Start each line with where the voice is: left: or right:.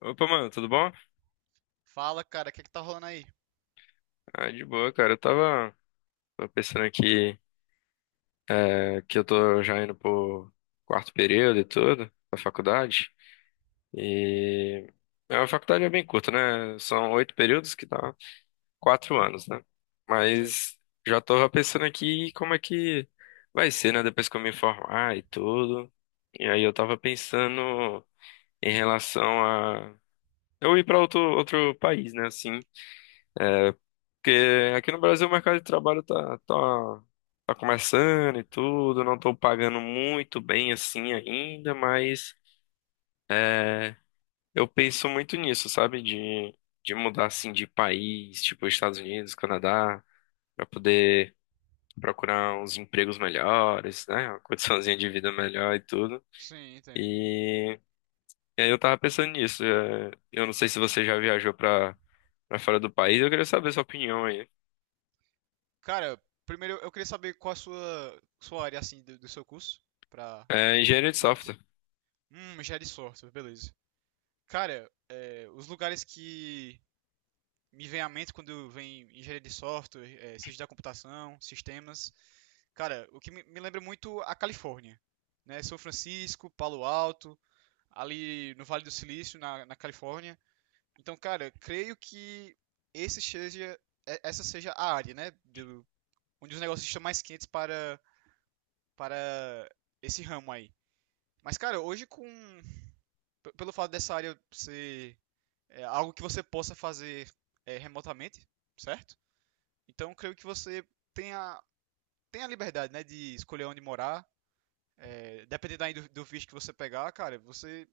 left: Opa, mano, tudo bom?
right: Fala, cara, o que é que tá rolando aí?
left: Ah, de boa, cara. Eu tava pensando aqui que eu tô já indo pro quarto período e tudo, da faculdade. E a faculdade é bem curta, né? São oito períodos, que dá quatro anos, né?
right: Sei.
left: Mas já tô pensando aqui como é que vai ser, né? Depois que eu me formar e tudo. E aí eu tava pensando em relação a eu ir pra outro país, né? Assim. Porque aqui no Brasil o mercado de trabalho tá começando e tudo, não tô pagando muito bem assim ainda, mas é, eu penso muito nisso, sabe? De mudar assim de país, tipo Estados Unidos, Canadá, pra poder procurar uns empregos melhores, né? Uma condiçãozinha de vida melhor e tudo.
right: Sim, entendo.
left: E, e aí eu tava pensando nisso. Eu não sei se você já viajou pra fora do país, eu queria saber sua opinião aí.
right: Cara, primeiro eu queria saber qual a sua área, assim, do seu curso pra
left: É, engenharia de
right: norte.
left: software.
right: Engenharia de software, beleza. Cara, é, os lugares que me vem à mente quando vem engenharia de software, é, ciência da computação, sistemas, cara, o que me lembra muito a Califórnia, né? São Francisco, Palo Alto, ali no Vale do Silício, na Califórnia. Então, cara, creio que esse seja, essa seja a área, né? Onde os negócios estão mais quentes para esse ramo aí. Mas, cara, pelo fato dessa área ser algo que você possa fazer remotamente, certo? Então, creio que você tenha, tenha a liberdade, né, de escolher onde morar. É, dependendo aí do visto que você pegar, cara, você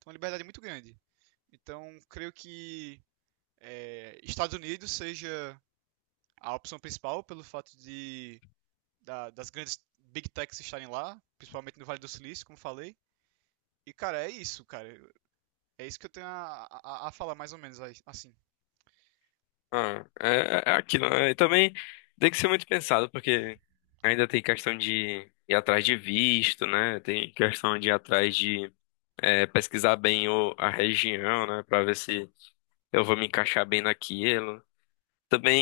right: tem uma liberdade muito grande. Então, creio que Estados Unidos seja a opção principal pelo fato das grandes big techs estarem lá, principalmente no Vale do Silício, como falei. E, cara. É isso que eu tenho a falar, mais ou menos, assim.
left: Ah, é aquilo, né? E também tem que ser muito pensado, porque ainda tem questão de ir atrás de visto, né? Tem questão de ir atrás de pesquisar bem a região, né? Pra ver se eu vou me encaixar bem naquilo.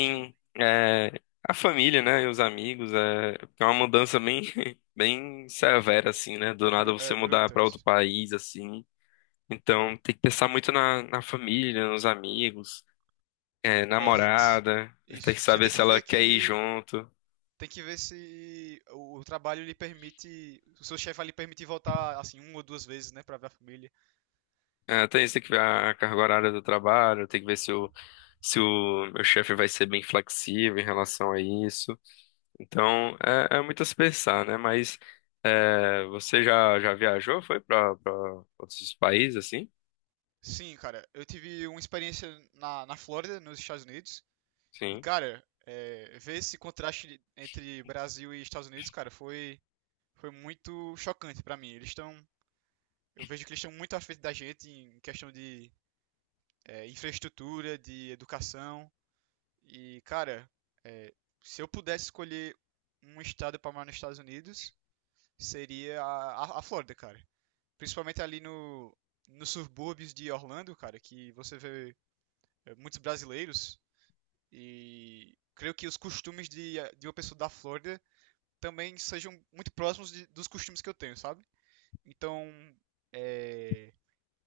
right: Sim.
left: a família, né? E os amigos. É, é uma mudança bem, bem severa, assim, né? Do nada você
right: É
left: mudar
right: bruta.
left: pra outro
right: Isso
left: país, assim.
right: aí.
left: Então tem que pensar muito na família, nos amigos
right: É,
left: namorada, tem
right: isso.
left: que
right: Você
left: saber
right: tem
left: se
right: que
left: ela
right: ver
left: quer ir
right: que...
left: junto.
right: Tem que ver se o trabalho lhe permite... O seu chefe vai lhe permitir voltar, assim, uma ou duas vezes, né? Pra ver a família.
left: É, tem isso, tem que ver a carga horária do trabalho, tem que ver se se o meu chefe vai ser bem flexível em relação a isso. Então, é muito a se pensar, né? Mas você já viajou? Foi para outros países, assim?
right: Sim, cara. Eu tive uma experiência na Flórida, nos Estados Unidos. E,
left: Sim,
right: cara, é, ver esse contraste entre Brasil e Estados Unidos, cara, foi muito chocante pra mim. Eles estão. Eu vejo que eles estão muito à frente da gente em questão de infraestrutura, de educação. E, cara, é, se eu pudesse escolher um estado pra morar nos Estados Unidos, seria a Flórida, cara. Principalmente ali no, nos subúrbios de Orlando, cara, que você vê muitos brasileiros. E creio que os costumes de uma pessoa da Flórida também sejam muito próximos dos costumes que eu tenho, sabe? Então, é,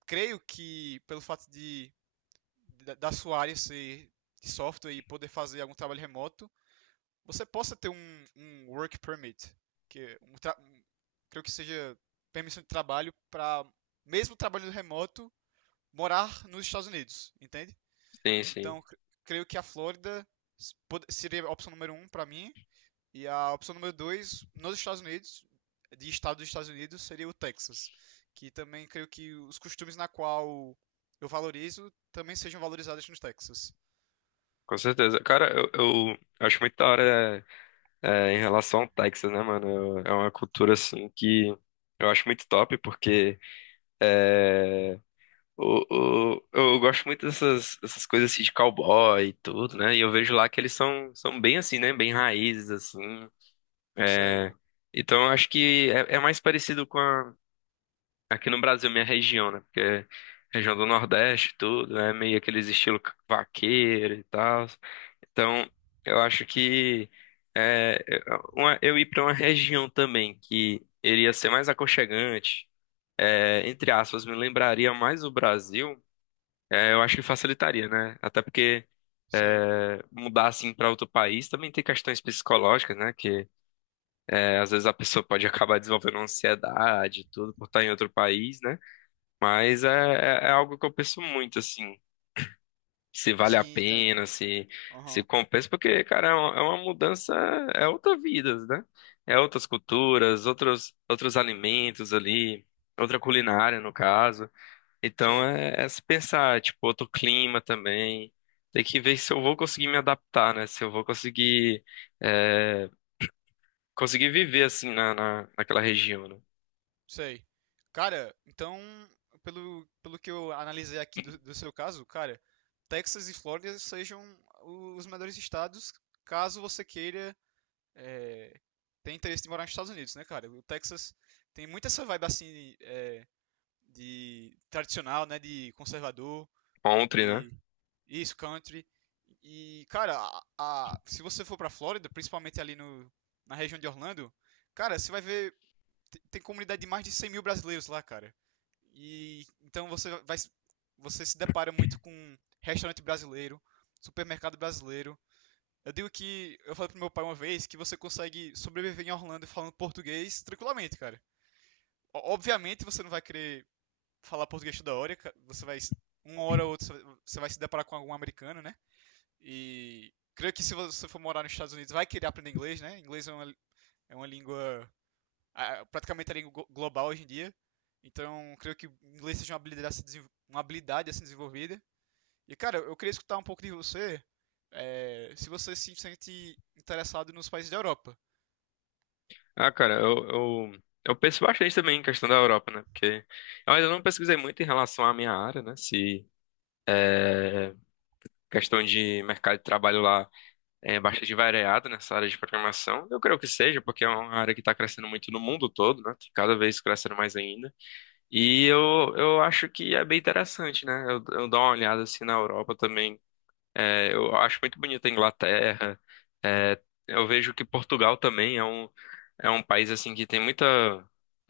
right: creio que da sua área ser de software e poder fazer algum trabalho remoto, você possa ter um work permit, que é creio que seja permissão de trabalho para mesmo trabalho remoto morar nos Estados Unidos, entende?
left: sim, sim.
right: Então, creio que a Flórida seria a opção número um para mim e a opção número 2 nos Estados Unidos, de estado dos Estados Unidos, seria o Texas, que também creio que os costumes na qual eu valorizo também sejam valorizados no Texas.
left: Com certeza. Cara, eu acho muito da hora em relação ao Texas, né, mano? É uma cultura, assim, que eu acho muito top, porque... eu gosto muito dessas, dessas coisas assim de cowboy e tudo, né? E eu vejo lá que eles são bem assim, né? Bem raízes, assim.
right: Sei,
left: É, então eu acho que é mais parecido com a, aqui no Brasil, minha região, né? Porque região do Nordeste, e tudo, né? Meio aqueles estilo vaqueiro e tal. Então eu acho que é, é, eu ir para uma região também que iria ser mais aconchegante, é, entre aspas, me lembraria mais o Brasil. É, eu acho que facilitaria, né? Até porque
right: Sei.
left: mudar assim para outro país também tem questões psicológicas, né? Que às vezes a pessoa pode acabar desenvolvendo ansiedade e tudo por estar em outro país, né? Mas é algo que eu penso muito, assim, se vale a
right: Sim, entendo.
left: pena, se
right: Aham.
left: compensa, porque, cara, é uma mudança, é outra vida, né? É outras culturas, outros alimentos ali, outra culinária, no caso. Então
right: Sei,
left: é se pensar, tipo, outro clima também. Tem que ver se eu vou conseguir me adaptar, né? Se eu vou conseguir, é, conseguir viver assim naquela região, né?
right: Sei. Cara, então, pelo que eu analisei aqui do seu caso, cara, Texas e Flórida sejam os melhores estados caso você queira é, tem interesse de morar nos Estados Unidos, né, cara? O Texas tem muito essa vibe assim de tradicional, né, de conservador,
left: Ontem, né?
right: de isso, country. E, cara, se você for pra Flórida, principalmente ali no, na região de Orlando, cara, você vai tem comunidade de mais de 100 mil brasileiros lá, cara. E então você se depara muito com restaurante brasileiro, supermercado brasileiro, eu digo que eu falei pro meu pai uma vez que você consegue sobreviver em Orlando falando português tranquilamente, cara. Obviamente você não vai querer falar português toda hora, você vai uma hora ou outra você vai se deparar com algum americano, né? E creio que se você for morar nos Estados Unidos vai querer aprender inglês, né? Inglês é é uma língua praticamente a língua global hoje em dia. Então, creio que inglês seja uma habilidade a se desenvol- uma habilidade a ser desenvolvida. E, cara, eu queria escutar um pouco de você, é, se você se sente interessado nos países da Europa.
left: Ah, cara, eu penso bastante também em questão da Europa, né? Porque eu ainda não pesquisei muito em relação à minha área, né? Se questão de mercado de trabalho lá é bastante variada nessa área de programação. Eu creio que seja, porque é uma área que está crescendo muito no mundo todo, né? Cada vez crescendo mais ainda. E eu acho que é bem interessante, né? Eu dou uma olhada assim na Europa também. É, eu acho muito bonita a Inglaterra. É, eu vejo que Portugal também é é um país assim que tem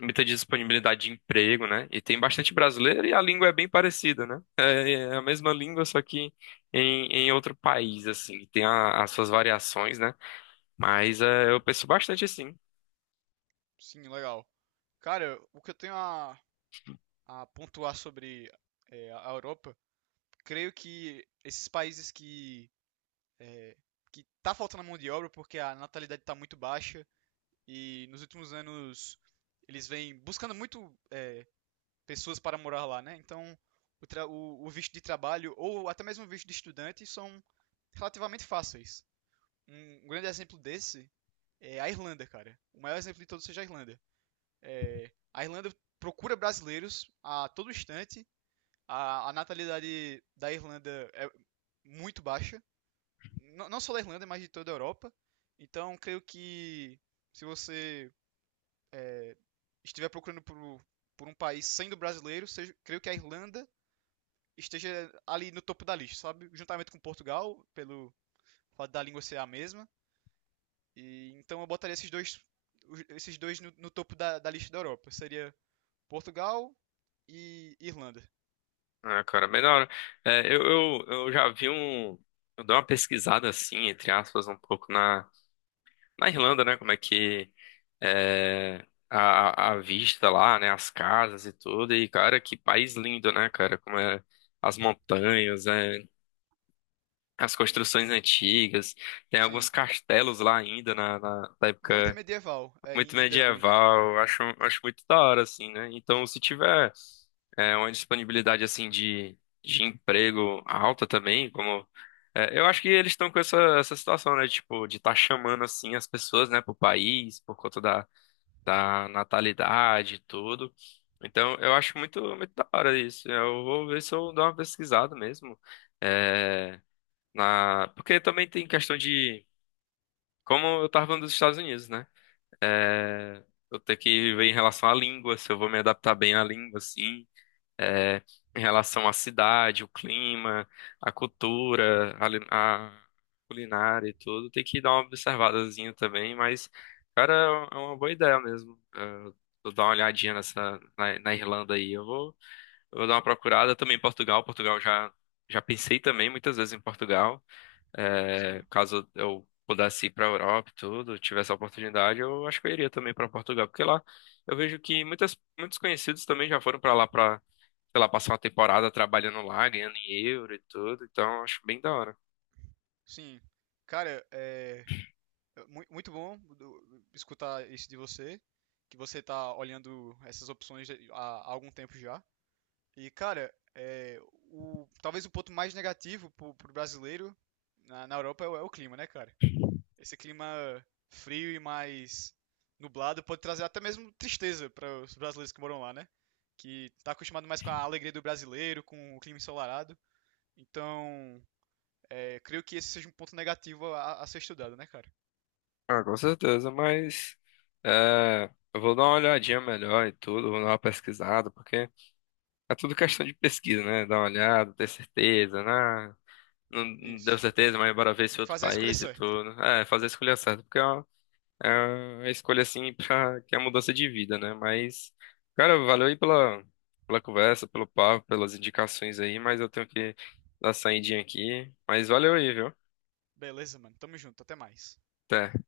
left: muita disponibilidade de emprego, né? E tem bastante brasileiro e a língua é bem parecida, né? É a mesma língua, só que em outro país, assim. Tem as suas variações, né? Mas é, eu penso bastante assim.
right: Sim, legal. Cara, o que eu tenho a pontuar sobre é, a Europa, creio que esses países que é, que tá faltando mão de obra porque a natalidade está muito baixa e nos últimos anos eles vêm buscando muito pessoas para morar lá, né? Então o visto de trabalho ou até mesmo o visto de estudante são relativamente fáceis. Um grande exemplo desse é a Irlanda, cara. O maior exemplo de todos seja a Irlanda. É, a Irlanda procura brasileiros a todo instante. A natalidade da Irlanda é muito baixa. Não só da Irlanda, mas de toda a Europa. Então, creio que se você é, estiver procurando por um país sendo brasileiro, seja, creio que a Irlanda esteja ali no topo da lista, sabe? Juntamente com Portugal, pelo fato da língua ser a mesma. E, então eu botaria esses dois, esses dois no topo da lista da Europa. Seria Portugal e Irlanda.
left: Ah, cara, bem da hora. É, eu já vi um. Eu dei uma pesquisada assim, entre aspas, um pouco na Irlanda, né? Como é que é a vista lá, né? As casas e tudo. E, cara, que país lindo, né, cara? Como é as montanhas, é, as construções antigas. Tem alguns
right: Sim.
left: castelos lá ainda da
right: Muito
left: época
right: medieval, é,
left: muito
right: em Dublin.
left: medieval. Acho muito da hora, assim, né? Então, se tiver. É uma disponibilidade assim de emprego alta também, como eu acho que eles estão com essa situação, né? Tipo, de estar tá chamando assim as pessoas, né, pro país, por conta da natalidade e tudo. Então, eu acho muito da hora isso. Eu vou ver se eu dou uma pesquisada mesmo. É, na... Porque também tem questão de. Como eu tava falando dos Estados Unidos, né? É, eu tenho que ver em relação à língua, se eu vou me adaptar bem à língua, assim é, em relação à cidade, o clima, a cultura, a culinária e tudo. Tem que dar uma observadazinha também, mas, cara, é é uma boa ideia mesmo. É, vou dar uma olhadinha nessa, na Irlanda aí. Eu vou dar uma procurada também em Portugal. Já pensei também muitas vezes em Portugal. É,
right: Sim.
left: caso eu pudesse ir para a Europa e tudo, tivesse a oportunidade, eu acho que eu iria também para Portugal, porque lá eu vejo que muitos conhecidos também já foram para lá para, sei lá, passar uma temporada trabalhando lá, ganhando em euro e tudo, então eu acho bem da hora.
right: Sim. Cara, é muito bom escutar isso de você, que você tá olhando essas opções há, há algum tempo já. E, cara, é, o, talvez o ponto mais negativo pro brasileiro na Europa é o, é o clima, né, cara? Esse clima frio e mais nublado pode trazer até mesmo tristeza para os brasileiros que moram lá, né? Que tá acostumado mais com a alegria do brasileiro, com o clima ensolarado. Então, é, creio que esse seja um ponto negativo a ser estudado, né, cara?
left: Ah, com certeza, mas é, eu vou dar uma olhadinha melhor e tudo, vou dar uma pesquisada, porque é tudo questão de pesquisa, né? Dar uma olhada, ter certeza, né? Não deu
right: Isso.
left: certeza, mas bora ver
right: Tem
left: esse
right: que
left: outro
right: fazer a escolha
left: país e
right: certa.
left: tudo. É, fazer a escolha certa, porque é uma. É a escolha assim para que é a mudança de vida, né? Mas, cara, valeu aí pela, pela conversa, pelo papo, pelas indicações aí, mas eu tenho que dar saidinha aqui. Mas valeu aí, viu?
right: Beleza, mano. Tamo junto. Até mais.
left: Até.